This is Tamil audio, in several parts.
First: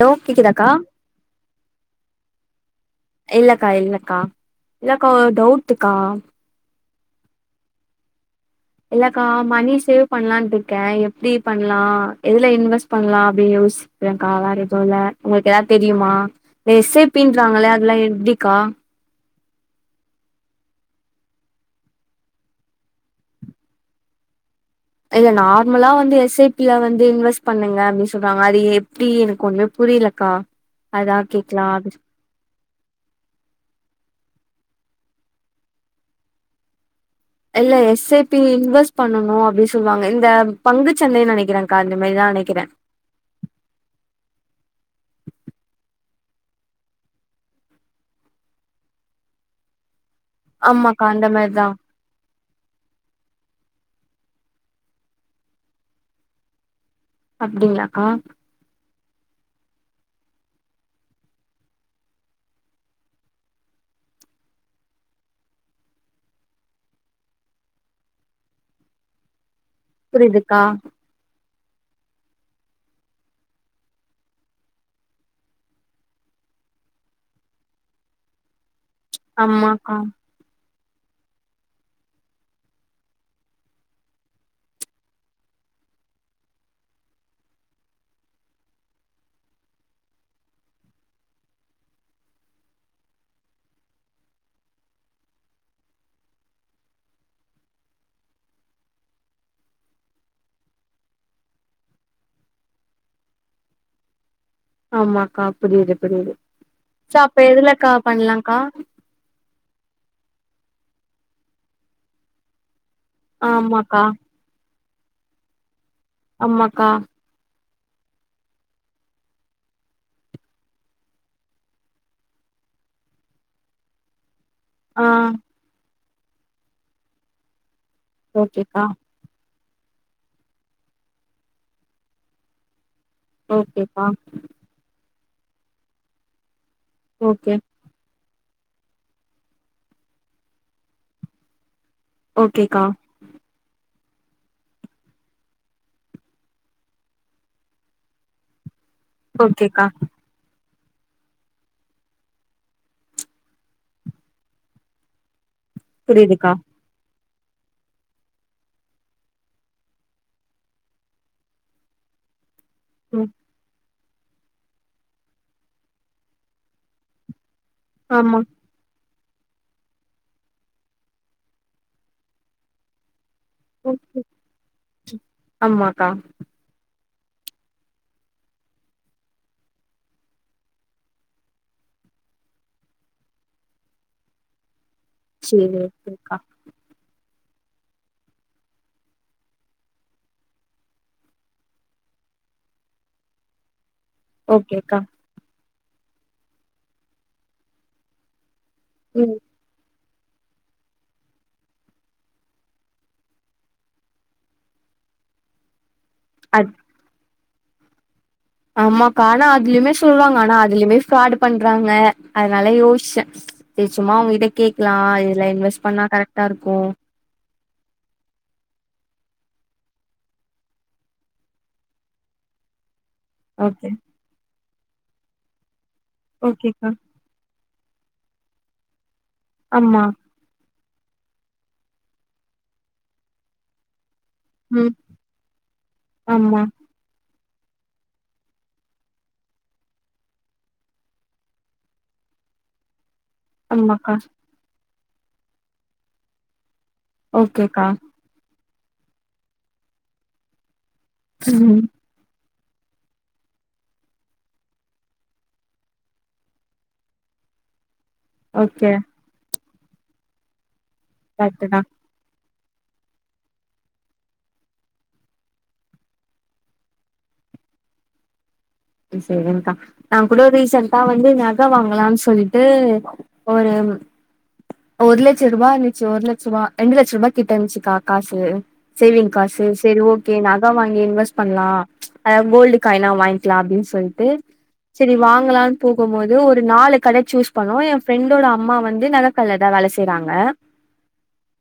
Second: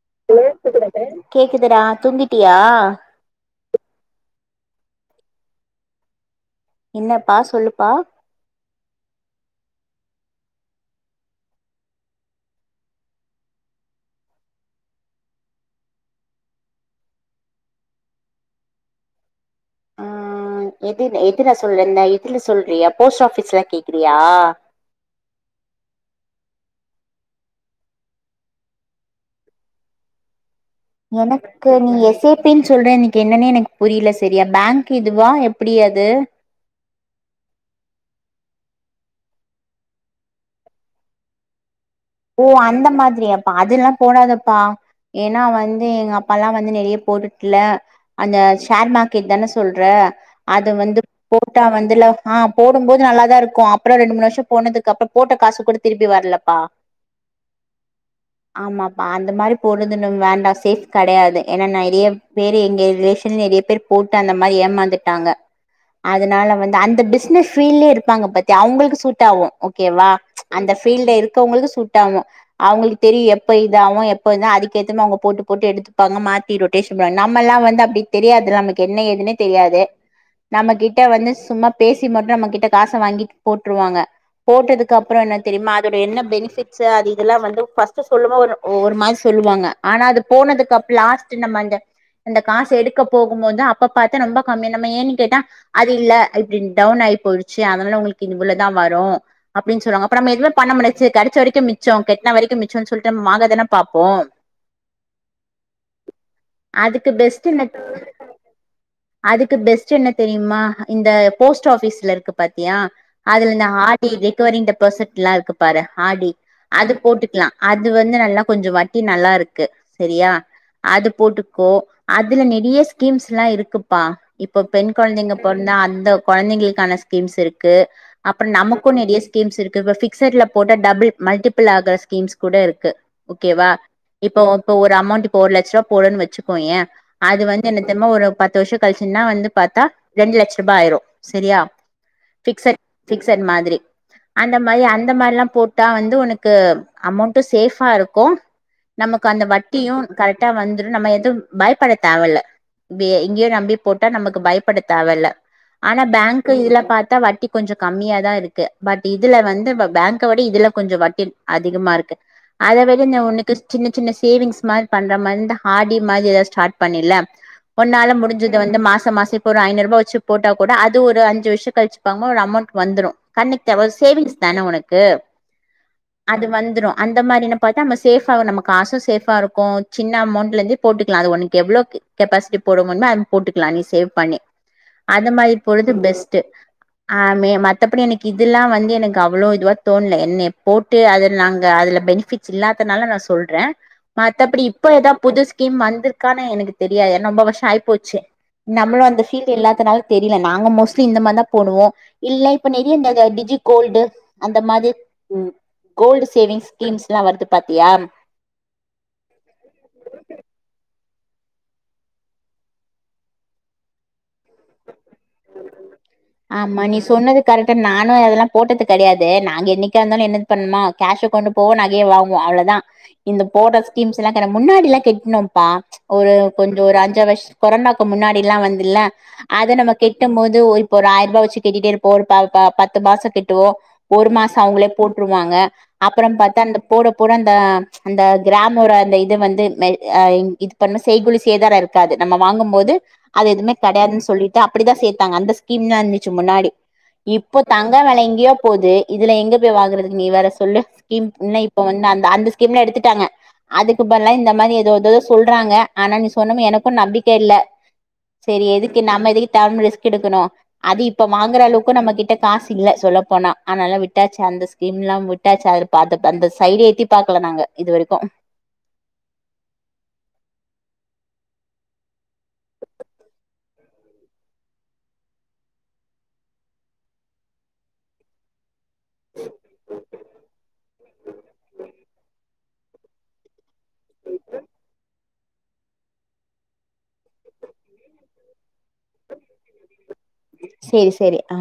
ஹலோ கேக்குதாக்கா கேக்குதுடா கே கேக்குதுடா தூங்கிட்டியா இல்லக்கா இல்லக்கா இல்லக்கா ஒ டவுட்டுக்கா என்னப்பா சொல்லுப்பா இல்லக்கா மணி சேவ் பண்லான்ட்டு இருக்கே எப்டி பண்லா எதுல இன்வெஸ்ட் பண்லா அப்டி யோசிக்கிறேக்கா வேற எதுவு இல்ல உங்களுக்கு எதாவது தெரியுமா இந்த எஸ் ஐ பி ன்றாங்களே அதெல்லா எப்டிக்கா ஆ எதுல எதுடா சொல்ற ந்த இதுல சொல்றியா போஸ்ட் ஆஃபீஸ்ல கேக்றியா இல்ல நார்மலா வந்து எஸ் ஐ பி ல வந்து இன்வெஸ்ட் பண்ணுங்க அப்டின்னு சொல்றாங்க அது எப்டி எனக்கு ஒன்மே புரிலக்கா எனக்கு நீ எஸ் ஐ பி னு சொல்ற எனிக்கு என்னன்னே எனக்கு புரியல செரியா பேங்க் கு இதுவா எப்டி அது இல்ல எஸ் ஐ பி இன்வெஸ்ட் பண்ணனு அப்டி சொல்வாங்க இந்த பங்குச்சந்தை நெனைக்கிற ஓ அந்த மாதிரியாப்பா அதுல்லா போடாதப்பா ஏனா வந்து எங்க அப் ப்பால்லா வந்து நெறய போட்டுட்டுல அந்த ஷேர் மார்க்கெட் தானே சொல்ற அது வந்து ஆமாக்கா அந்த போட்டா மாரிதா வந்துல ஆ போடும்போது நல்லாதா இருக்கு அப் ப்புறொ ரெண்டு மூணு வருஷொ போனதுக்கப்பறொ போட்ட காசு கூட திருப்பி வரலப்பா அப்டிங்களாக்கா பா அந்த மாரி போட்றதுன்னு வேண்டா சேஃப் கெடயாது ஏன்னா நெறிய பேரு எங்க ரிலேஷன் நெறிய பேரு போட்டு அந்த மாரி ஏமாந்துட்டாங்க அதனால வந்து அந்த பிஸ்னஸ் ஃபீல்லியே இருப்பாங்க பாத்தியா அவுங்களுக்கு சூட் ஆவு ஓகேவா ச்ச் புரியுதுக்கா அந்த ஃபீல்ட இருக் போ அவ்ங்களுக்கு சூட் டாவு அவுங்களுக் தெரியு எப்ப இதாவு எப்ப இ அதுக்கேத்தமா அவுங்க போட்டு போட்டு எடுத்துப்பாங்க மாத்தி ரொட்டேஷன் பண் நம்மல்லா வந்து அப்டி தெரியாது நமக் என்ன ஏதுன்னே தெரியாது ஆமாக்கா நம்ம கிட் ட வந்து சும்மா பேசி மட்டு நம்ம கிட்ட காச வாங்கி போட்ருவாங்க போட்டதுக்கு அப்பறோ என்ன தெரியுமா அதோட என்ன பெனிஃபிட் ட்ஸுஅது இதெல்லா வந்து பஸ்ட்டு சொல்லு போ ஒரு ஒ ஒரு மாரி சொல்லுவாங்க ஆனா அது போனதுக்கு அப் லாஸ்ட்டு நம்ம அந்த அந்த காசு எடுக்க போகும்மோது அப்ப பாத்து ரொம்ப கம்மி நம்ப ஏன்னு கேட்டா அது இல்ல இப்டி டவுன் ஆகி போய்டுச்சு அதனால உங்குளுக்கு இவ்ளோதா வரோ அப்டின் சொல்லவாங்க அப்ப நம்ம எதுமே பண்ண முடியாச்சு கெடச்ச வரிக் கோ மிச்சோ கெட்ன வரிக்கு மிச்சோன் சொல்ட்டு வாங்க தான பாப்போ ஆமாக்கா புரியுது புரியுது அதுக்கு சோ அப்ப பெஸ்ட் என்ன எதுலக்கா பண்லாக்கா அதுக்கு பெஸ்ட் என்ன தெரியுமா இந்த போஸ்ட் ஆஃபீஸ்ல இருக்கு பாத்தியா அதுல இந்த ஆர் ஆமாக்கா டி ரெக்குவரிங் டெப் பாசிட் ல்லா இருக்கு பாரு ஆர் டி ஆமாக்கா அது போட்டுக்லா அது வந்து நல்லா கொஞ்ச வட்டி நல்லா இருக்கு சேரியா அது போட்டுக்கோ அதுல நெறிய ஸ்கீம்ஸ் லா இருக்குப்பா இப்போ பெண் ஆ கொழந்தைங்க பொற்ந்தா அந்த கொழந்தங்களுக்கான ஸ்கீம்ஸ் இருக்கு அப்ற ஓகேக்கா நமக்கு நெறிய ஸ்கீம்ஸ் இருக் இப்ப ஃபிக்சட்ல போட்டா டபுள் மல்டிபிள் ஆகுற ஸ்கீம்ஸ் கூட இருக்கு ஓகேவா ஓகேக்கா இப்போ இப்போ ஒரு அமௌண்ட் இப்போ ஒரு லட்ச்வ்ரா போட்றன் வச்சுக் கோயே ஏ அது ஓகே வந்து என்ன தெர்மா ஒரு பத் து வர்ஷோ கழிச்சுன்னா வந்து பாத்தா ரெண்டு லட்ச்ருபா ஆயிரு சேரியா பிக்சட் ஓகேக்கா பிக்சட் மாதிரி அந்த மாரி அந்த மாரி லா போட் டா வந்து உனக்கு அமௌண்ட்டு சேஃபா இருக்கு நமக்கு அந்த ஓகேக்கா வட்டியு கரெக்டா வந்துரு நம்ம எதும் பயப்பட தேவல்ல [unintelligible] நம்பி போட்டா நமக்கு பயப்பட தேவல்ல ஆனா புரியுதுக்கா பேங்க்கு இதுல பாத்தா வட்டிக் கொஞ்சோ கம்மியா தா இருக்கு பட் இதுல வந்து வ பேங்க விட இதுல கொஞ்சோ வட்டி அதிகமா ருக்கு அத விட நா ம் உனக்கு சின்ன சின்ன சேவிங்ஸ் மா பண்ற மா இந்த ஆர். டி மாரி எதது ஸ்டாட் பண்ணில ஒன்னால ஆமா முடிஞ்சத வந்து மாச மாச இப்ப ஒரு ஐனூருபா வெச்சி போட்டா கூட அது ஒரு அஞ்சு வர்ஷோ கழிச்சி பாக்கும் போது ஒரு அமௌண்ட் வந்துறு கண்ணேக்கவர்ஸ் ஓகே சேவிங்ஸ் தான உனக்கு ஆமாக்கா அது வந்துரு அந்த மாரி ந பாத்தா நம்ம சேஃபாவா நம்ம காசு சேஃபாருக்கு சின்ன அமௌண்ட்லந்து போட்டுக்கலா அது உனக்கு எவ்ளோக்கு கேப்பேசிடி போட முடியுமோ போட்டுகலா நீ சேவ்ப் பண்ணி அத மாரி சேரி போறது ஓகேக்கா பெஸ்ட்டு அ ஆமே மத்தபடி எனக்கு இதுல்லா வந்து எனக்கு அவ்ளோ இதுவா தோண்லே என்னிய போட்டு அதுல நாங்க அதுல பெனிபிட்ஸ் இல்லாதனால நா சொல்ற மத்தபடி இப்ப ஓகேக்கா ஏதாவத் புதுசு கீம் வந்திருக்கான்னு எனக்கு தெரியாது ஏன்னா ரொம்ப வர்ஷோ ஆய்ப்போச்சி நம்மளு அந்த ம் ஃபீல்டு இல்லாதனால் தெரில நாங்க மோஸ்ட்லி இந்த மாரிதா போடுவோ இல்ல இப்ப நெறிய இந்த டிஜி கோல்டு அந்த மாதிர் ம் கோல்டு சேவிங் அத் ஸ்கீம்ஸ்லா வருதுப் பாத்தியாம் ஆமாக்கா ஆனா அதுலயுமே சொல்வாங்க ஆனா அதுலயுமே ஃபிராடு பண்றாங்க அதனால யோசிச்ச செரி சும்மா உங்கிட்ட கேட்கலா இதெல்லா இன்வெஸ்ட் பண்ணா கரெக்டா இருக்கு ஆமா நீ சொன்னது கரெக்டு நானே அதெல்லா போட்டது கெடையாது நாங்க என்னைக்காருந்தாலு என்னது பண்ணுமா கேஷ கொண்டு போவோ நாகேய வாங்குவோ அவ்ளதா இந்த போட ஓகே ஸ்கீம்ஸ்லா கெட முன்னாடிலா கெட்னோம்பா ஒரு கொஞ்சோ ஓகேக்கா ஒரு அஞ்சாறு வர்ஷ் கொரோனாக்கு முன்னாடிலா வந்துல அத நம்ம ஆமா கெட்டும் போது ஒரு ஒரு ஆயிர்ருபா வெச்சி கெட்டிட்டேருப்போ ஒரு ப ப பத்து மாசோ‌ கெட்டுவோ ஒரு மாசம் அவங்களே ம் போட்ருவாங்க அப்புறம் ஆமா பார்த்தா அந்த போட போட அந் அ ம்ச் அந்த கிராமோட அந்த இது வந்து கிராம்இது பண்ண செய்குலி செய்தார இருக்காது நம்ம வாங்கும்போது அது எதுமே ஆமாக்கா கிடையாதுன்னு சொல்லிட்டு அப்படிதான் சேத்தாங்க அந்த கின்னம் இருந்துச்சி முன்னாடி இப்போ ஓகேக்கா தங்க வில எங்கயோ போது இதுல எங்க போய் வாங்கறதுக்கு நீ சொல்லு இப்ப ம் வந்து அந்த அந்த டீம்ல எடுத்துட்டாங்க அதுக்கு பற்லா இந்த மாரி எதோ எததோ சொல்றாங்க ஆனா நீ சொன்ன எனக்கு நம்பிக்க இல்ல சரி ஓகே எதுக்கு நம்ம எதுக்கு தேவ இல்லாம ரிஸ்க் எடுக்கணும் அது இப்ப வாங்கற கரெக்ட் தா அளவுக்கு நம்ப கிட்ட காசு இல்ல சொல்ல போனா ஆனால விட்டாச்சு அந்த ஸ்கிம் லாம் விட்டாச்சு அத அந்த சைட எட்டி பாக்கல நாங்க இது வரைக்கு சரி்ங்கா நான் கூட ரீசன்ட்டா வந்து நகை வாங்கலாம்னு சொல்லிட்டு ஒரு ஒரு லட்சம் ரூபா இருந்துச்சு ஒரு லட்சம் ரூபா ரெண்டு லட்சம் ரூபாய கிட்ட இருந்துச்சுக்கா காசு சேவிங் காசு சரி ஓக்கே நான் அதான் வாங்கி இன்வெஸ்ட் பண்ணலா அத கோல்டு [inaudible] [inaudible] சொல்ட்டு சரி வாங்க ங்கலானு போகும்போது ஒரு நாலு கட சூஸ் பண்னோம் என் பிரெண்டோட அம்மா வந்து நகக்கல்ல தான் வேல செய்றாங்க சேரி சேரி ஆ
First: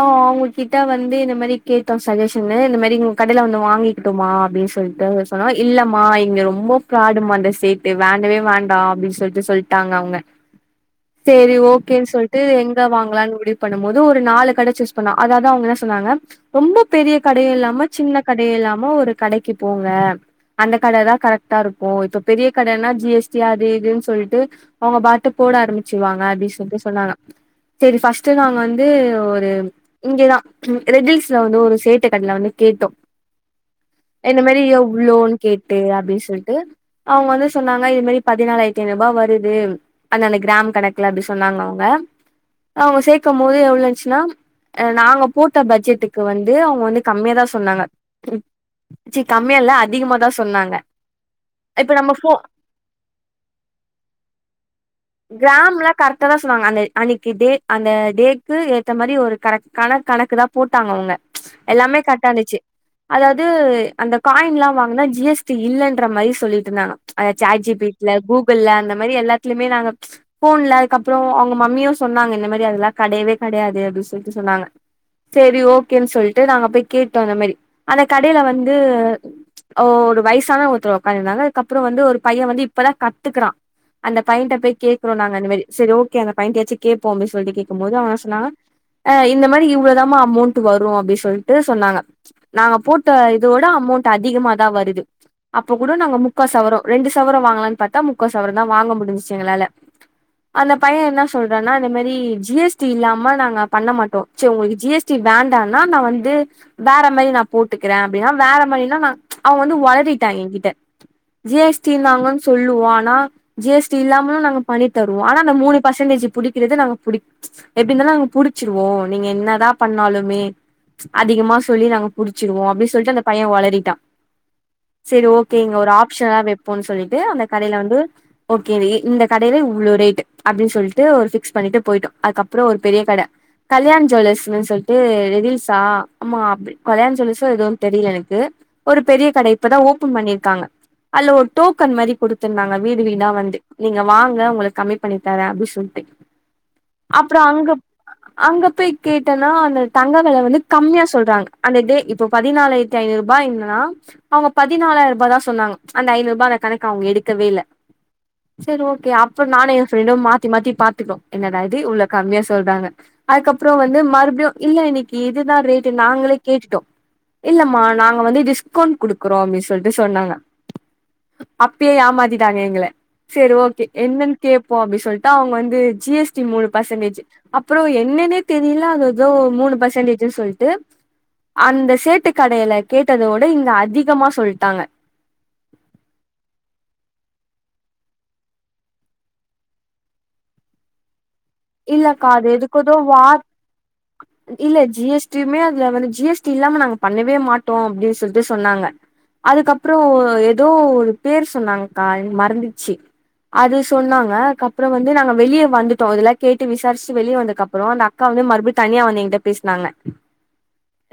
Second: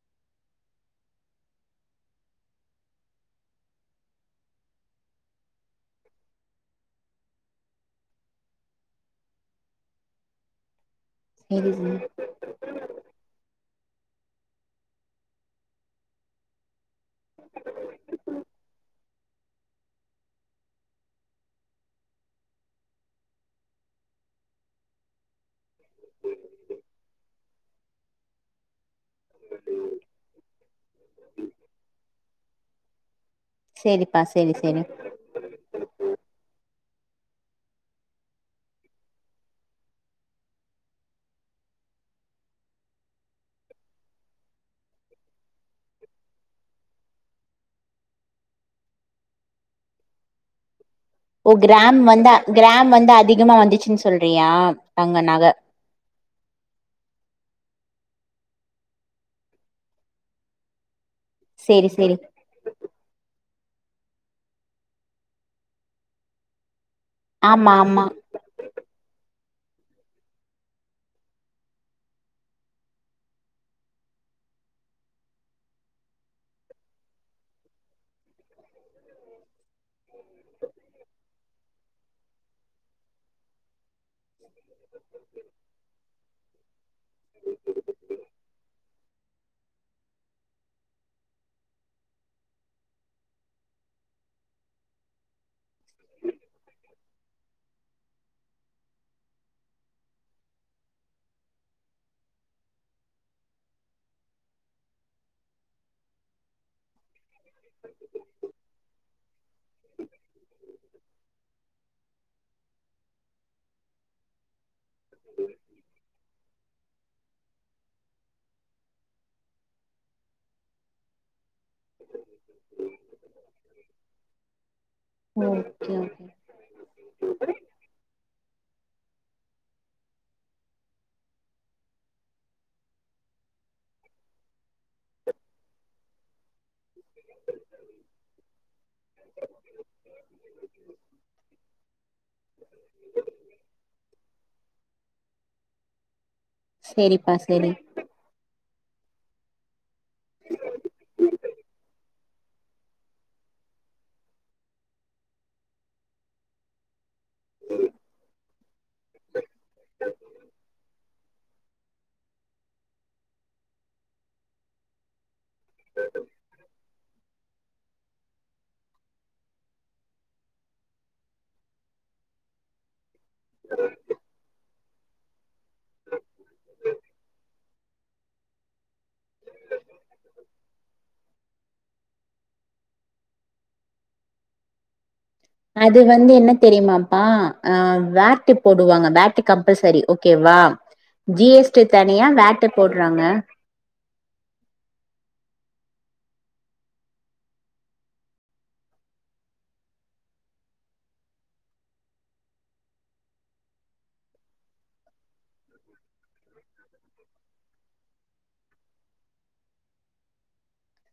ஆ அவங்க கிட்ட வந்து இந்த மாதிரி கேட்டோம் சஜஷன்னு இந்த மாதிரி கடைல வந்து வாங்கிடுமா அப்படின்னு சொல்லிட்டு அவங்க சொன்னா இல்லமா இங்க ரொம்ப ப்ராடுமா இந்த சேடடு வேண்டவே வேண்டாம் அப்படின்னு சொல்லிட்டு சொல்ட்டாங்க அவங்க சரி சேரி ஓகேன்னு சொல்லிட்டு எங்க வாங்கலான்னு முடி பண்ணும் போது ஒரு நாலு கட சூஸ் பண்னோ அதாது அவங்க என்ன சொன்னாங்க ரொம்ப பெரிய கடை இல்லாம சின்ன கடை இல்லாம ஒரு கடைக்கு போங்க அந்த கடதான் கரெக்டா இருக்கும் இப்ப பெரிய கடனா ஜிஎஸ்டி அது இதுன்னு சொல்லிட்டு அவங்க பாட்டு போட ஆரம்பிச்சிரு வாங்க அப்படின்னு சொல்லிட்டு சொன்னாங்க சரி ஃபஸ்டு நாங்க வந் து ஒரு இங்கதாரெட்டிஸ்ல வந்து ஒரு சேட்டு டர்லானு கேட்டோ சேரிப்பா என்ன சேரி மாரி சேரி எவ்ளோ அப்டனு சொல்டு அவங்க வந்து சொன்னாங்க இது மாரி பதினாலாயிரத்தி ஐனூறு ரூபாய் வருது அந்தந்த கிராம் கணக்குல அப்டி சொன்னாங்க அவுங்க அவுங்க சேர்க்கும் போது எவ்ளோ இருந்துச்சினா அ நாங்க போட்ட பட்ஜெட்டுக்கு வந்து அவங்க வந்து கம்மியா தான் சொன்னாங்க ச்சி கம்மியா இல்ல அதிகமா தான் சொன் சொன்னாங்க ஓ கிராம் வந்தா கிராம் வந்து அதிகமா வந்துச்சுன்னு சொல்றியா தங்க நக கிராம்ல கரெக்டா தா சொன்னாங்க அந்த அன்னைக்கு டே அந்த டேக்கு ஏத்த மாதிரி ஒரு கண கண கணக்கு தான் போட்டாங்க அவுங்க மச்சி சேரி எல்லாமே சேரி கரெட்டா இருந்துச்சு அதாது து அந்த காயின்லா வாங்குனா ஜி ஜிஎஸ்டி இல்லன்ற மாரி சொல்லிட்டுருந்தாங்க அது ஆமா ஆமா சேட்ஜிபீட்ல கூகுள்ல அந்த மேரி எல்லாத் துலியுமே நாங்க போன்ல அதுக்கப்புறோ‌ அவுங்க மம்மியு சொன்னாங்க இந்த மேரி அதெல்லா கடையவே கடையாது அப்டின் சொல்ட்டு சொன்னாங்க செரி ஓகேன் சொல்ட்டு நாங்க போய் கேட்டோ இந்த மேரி அந்த கடைல வந்து ஓ ஒரு வயிசான ஒருத்தர் ஒட்காந்து இருந்தாங்க அதுக்கப்புறோ வந்து ஒரு பைய வந்து இப்பதா கத்துக்கறா அந்த பையன்ட்ட போய் கேக்குறோ நாங்க இந்த மேரி செரி ஓகே அந்த பையன்கிட்டயாச்சி கேப்போ‌ அப்டின் சொல்ட்டு கேக்கும்போது அவ சொன்னா அ இந்த மரி இவ்ளோதாமா அமௌண்ட்டு வரு அப்டின் சொல்ட்டு சொன்னாங்க நாங்க போட்ட இதோட அமௌண்ட்டு அதிகமா தா வருது அப்ப கூட நாங்க முக்கா சவரோ ரெண்டு சவரோ வாங்கலான்னு பாத்தா முக்கா சவரோ தா வாங்க முடிஞ்சிச்சி எங்களால அந்த பைய என்ன சொல்றான்னா அந்த மேரி ஜிஎஸ்டி இல்லாம நாங்க பண்ண மாட்டோ சோ ஜிஎஸ்டி வேண்டனா நா வந்து வேற மேரி நா‌ போட்டுக்குற அப்டின்னா வேற மேரின்னா நா அவ வந்து வொளறிட்டா எங்கிட்ட ஜிஎஸ்டி இருந்தாங்கன் சொல்லுவோ ஆனா ஜிஎஸ்டி இல்லாமலு நாங்கப் பண்ணி தருவோ ஆனா அந்த மூணு பர்சன்டேஜ் புடிக்கிறது நாங்க புடிக் எப்டி இருந்தாலு‌ நாங்க புடிச்சிடுவோ நீங்க என்னதா பண்ணாலுமே அதிகமா ஸ் சொல்லி நாங்க புடிச்சிருவோ அப்டி சொல்ட்டு அந்த பைய உளறிட்டா சரி ஓகே இங்க ஒரு ஆப்ஷனா வெப்போன் சொல்லிட்டு அந்த கடைல வந்து ஓகே இ இந்த கடைல இவ்ளோ ரேட் அப்டின் சொல்ட்டு ஒரு பிக்ஸ் பண்ணிட்டு போயிட்டோம் அதுக்கப்புறோ ஒரு பெரிய கட கல்யாண் ஜுவல்லர்ஸ் சொல்ட்டு ரீல்ஸா ஆமா அப்ப கல்யாண் ஜுவல்லர்ஸும் எதுவு தெரில எனக்கு ஒரு பெரிய கட இப்பதா ஓபன் பண்ணிருக்காங்க அல்ல ஒரு டோக்கன் மரி கொடுத்துருந்தாங்க வீடு வீடா வந்து நீங்க வாங்க உங்ளுக்கு கம்மி பண்ணி தரே அப்டி சொல்ட்டு சேரிப்பா அப்ற அங்க சேரி அங்க பேய் கேட்ட நானு தங்க வெல வந்து கம்மியா சொல்றாங்க அந்த டே இப்ப பதினாலாயிரத்தி நூறுபா நா அவ்ங்க பதிநாலாய்ருபா தா சொன்னாங் அந்த ஐநூற்பா அந்த கணக்கவங்ங எடுக்கவே இல்ல சசெரி ஓகே அப்ப நானும் எ ஃப்ரெண்டு மாத்தி மாத்தி பாத்துக்ரோ என்னடா இது இவ்வளோ கம்மியா சொல்றாங்க அதுக்கப்றம் வந்து மறுப்டியு இல்ல இன்னிக்கி இது தா ரேட்டு நாங்களே கேட்டோ இல்ல மா நாங்க வந்து டிஸ் டிஸ்கவ்ன்ட் குடுக்குறோ அப்டின் சொல்ட்டு சொன்னாங்க அப்யே ஏமாத்திட்டாங்க எங்ள சேரி ஓகே என்னன் கேட்போ அப்டி சொல்ட்டு அவங்க வந்து ஜிஎஸ்டி மூணு பர்சன்டேஜ் அப்புறோ என்னன்னே தெரியல அது ஏதோ மூணு பர்சன்டேஜ்ன்னு சொல்ட்டு அந்த சேட்டு கடைல கேட்டதோட டே இங்க அதிகமா சொல்ட்டாங்க அ வேட்டி போடுவாங்க வேட்டி கம்ப்பல்சரி ஓகேவா ஜிஎஸ்டி தனியா இல்லக்கா அது வேட்ட எதுக்கு ஏதோ போடுறாங்க வா இல்ல ஜிஎஸ்டியுமே அதுல வந்து ஜிஎஸ்டி இல்லாம நாங்க பண்ணவே மாட்டோ அப்டி சொல்ட்டு சொன்னாங்க அதுக்கப்றோ எதோ ஒரு பேர் சொன்னாங்கா மறந்துச்சி அது சொன்னாங்க அதுக்கப்புறம் வந்து நாங்க வெளியே வந்துட்டோ இதல்லா கேட்டு விசாரிச்சு வெளிய வந்ததுக்கப்புறோ அந்த அக்கா வந்து மறுபடி தனியா வந்து எங்கிட்ட பேஸ்னாங்க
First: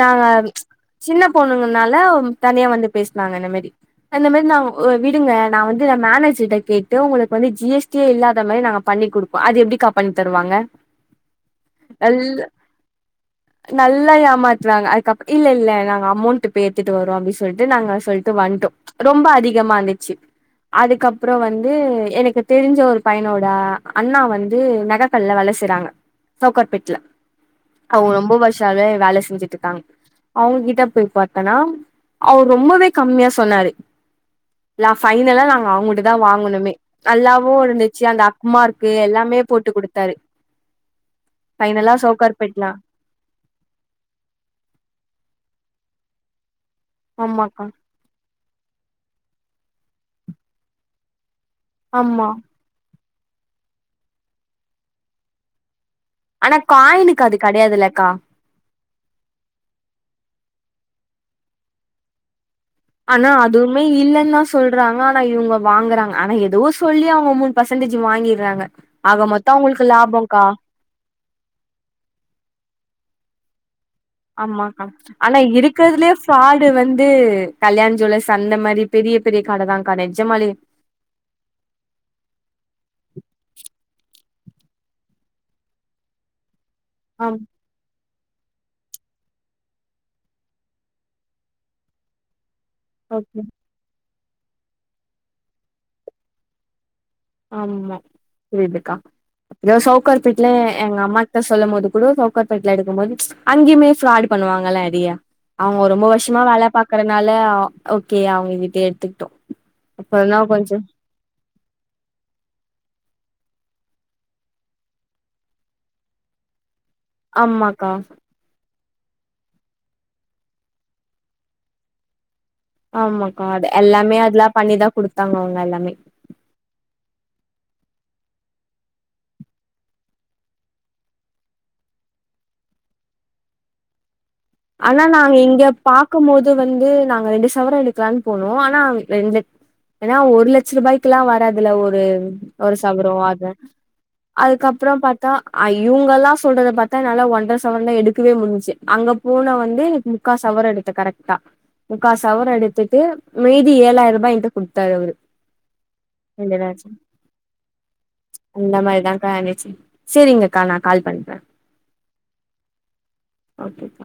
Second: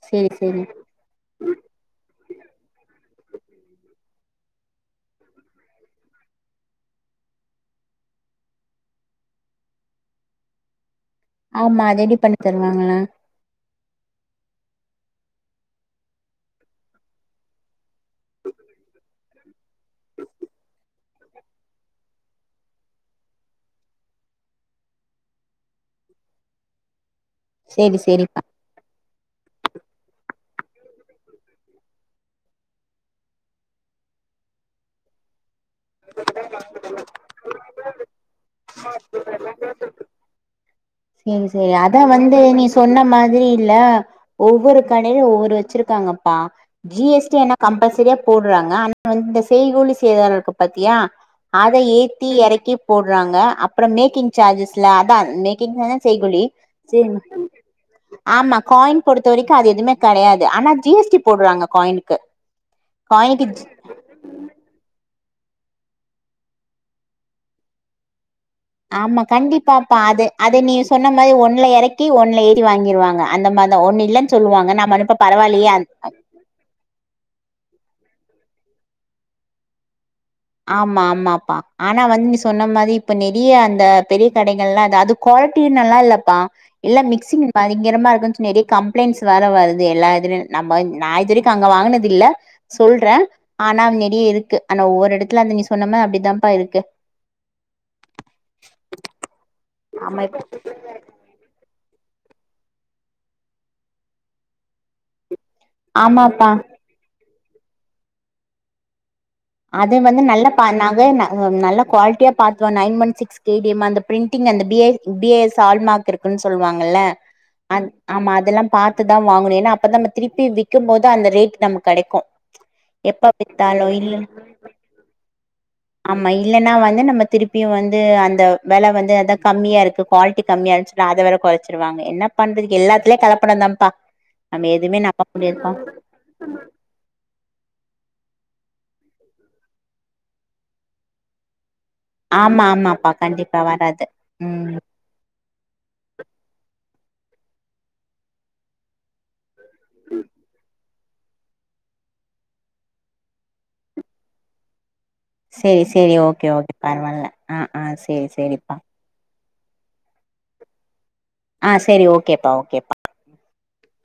நாங்க சேரி சேரி சின்ன பொண்ணுங்கனால தனியா வந்து பேசனாங்க இந்த மாரி அந்த மேரி நா விடுங்க நா வந்து மேனேஜரிட்ட கேட்டு உங்களுக்கு வந்து ஜிஎஸ்டியே இல்லாத மேரி நாங்க பண்ணி கொடுப்போ அது எப்டிக்கா பண்ணி தருவாங்க ஆமா அதெப்டி பண்ணி நல்ல தர் துவாங்கள்ல நல்லா ஏமாத்தனாங்க அதுக்கப் இல்ல இல்ல நாங்க அமௌண்ட் பேய் எத்துட்டு வரோ அப்டின் சொல்லிட்டு நாங்க சொல்ட்டு வந்டோ ரொம்ப அத் திகமா இருந்துச்சு அதுக்கப்புறோ வந்து எனக்கு தெரிஞ்ச ஒரு பையனோட அண்ணா வந்து நகக்கல்ல வளசெய்றாங்க சௌகார்பேட்ல சேரி அவ்ங்க ரொம்ப சேரிப்பா வர்ஷாமே வேல செஞ்சிட்ருக்காங்க அவ்ங்கிட்ட போய் பாத்தன்னா அவர் ரொம்பவே கம்யா சொன்னாரு ஃபைனலா நாங்க அவ்ங்குட்டுதா வாங்கணுமே நல்லாவு இருந்துச்சு அந்த அக்மார்க் கு எல்லாமே போட்டுக் குடுத்தாரு சேரி சேரி ஃபைனலா அதா வந் து நீ சோக்கார்பேட்ல சொன்ன மாதுரி இல்ல ஒவ்வொரு கடைல ஒவ்வொரு வச்சிருக்கா அங்கப்பா ஜிஎஸ்டி ஆனா ஆமாக்கா கம்ப்பல்சரியா போட்றாங்க ஆனா வந்து தஸ் செய்கூலி சேதார இருக்கு பாத்தியா அத ஏத்தி ஆமா எறக்கி போடுறாங்க அப்புறோ மேக்கிங் சார்ஜஸ்ல அதான் மே கிங்கு செய்கூலி ஆனா காயினுக்கு அது கெடையாதுல்லக்கா ஆமா காயின் பொறுத்த வரைக்கும் அது எதுவுமே கெடையாது ஆனா ஜி எஸ் டி போடுறாங்க காயினுக்கு ஆனா காயினுக்கு ஜி அதுவுமே இல்லன் தான் சொல்றாங்க னா இவேங்க வாங்குறாங்க ஆனா ஏதோ சொல்லி அவுங்க மூணு பர்சன்டேஜ் வாங்கி ஆமா கண்டிப்பாப்பா அது அத நீங்க சொன்ன மாதிரி ஒண்ணுல இறக்கி ஒண்ணுல ஏத்தி வாங்கிருவாங்க அந்த மாரி ஆமாக்கா ச்சு ஆனா இருக்குறதுலயே ஃப்ராடு வந்து கல்யாண் ஜுவல்லர்ஸ் அந்த மாரி பெரிய பெரிய கட தான் க்கா நெஜ் ஆமா ஆமாப்பா ஆனா வந்து நீ சொன்ன மாரி இப்ப நெறியா அந்த பெரிய கடைகள் எல்லா அதா இது குவாலிட்டி நல்லா இல்லப்பா எல்லா ஆம் ‌‌மிக்சி்ங் பயங்கரமா இருக்கும் நெறையா கம்ப்ளைண்ட்ஸ் வேற வருது எல்லா இதிலும் நம்ம நா இது வரைக்கும் அங்க வாங்குனது இல்ல சொல்றேன் ஓகே ஆனா நெறையா இருக் க்கு ஆனா ஒவ்வொரு இடத் த்துல நீ சொன்னம அப்டிதான்ப்பா இருக்கு ஆமா புரியுதுக்கா இதோ சவுக்கார் ஆமா பேட்ல எ எ எங்க அம்மாகிட்ட சொல்லும் போது கூடோ சவுக்கார் பேட்ல எடுக்கும் போது ச்சு அங்கேயுமே ஃப்ராட்டு பண்ணுவாங்கல்ல நெறையா அவங்கோ ரொம்ப வருஷமா ஆமாப்பா வேல பாக்குறனால் ல்ல அவ ஓகே அவுங்க கிட்டயே எடுத்துக்கிட்டோம் அத வந்து நல்ல பா நக நல் நல்ல குவாலிட்டியா பாத்துவான் nine one six K D M அந்த பிரிண்டிங் அந்த B A B A S hallmark இருக்குன்னு சொல்லுவாங் ல்லா அந் ஆமாக்கா ஆமா அதெல்லா பாத் த்துதா வாங்குணும் ஏனா அப்ப தா நம்ம திருப்பி விக்கும் போது அந்த ரேட் நமக்கு கெடைக்கு எப்ப ஆமாக்கா அது வித்தாலோ இல்ல எல்லாமே அ ஆமா இல்லைன்னா வந்து நம்ம திருப்பியும் வந் ந்து அந்த வேல வந்து அதான் கம்மியா இருக்கு குவாலிட்டி கம்மியாச்சுன்னா அத வேர குறைச்சிருவாங்க என்ன பண்றது எல்லாத்துலயும் கலப்படம் தான்ப்பா ஆனா நாங்க இங்க பாக்கும் போது வந்து நாங்க ரெண்டு சவரம் எடுக்கலானு போனும் ஆனா ரெண்டு ஏன்னா ஒரு லட்ச ரூபாய்க் எல்லா வராதுல ஒரு ஒரு ஆமா ஒரு ஆமாப்பா சவரோ அது கண்டிப்பா வராது ம் அதுக்கப்புறோ பாத்தா ஐ இவங்கல்லா சொல்றத பாத் த்தா நாலா ஒன்டர சவரன் தான் எடுக்கவே முடிஞ்ச்சு அங்க போனா வந் ந்து எனக்கு முக்கா சவர எடுத்த கரெட் ட்டா முக்காசவரோ எடுத்துட்டு மீதி ஏழாயிர ரூபா என்ட்ட குடுத்தாரு அவரு செரி செரி ஓகே ஓகே பரவால்ல அ அ செரி செரிப்பா அந்த மாதிரிதான்க்கா இருந்துச்சு செரிங்கக்கா நான் கால் பண் ஆ செரி ஓகேப்பா ஓகேப்பா ஓகேக்கா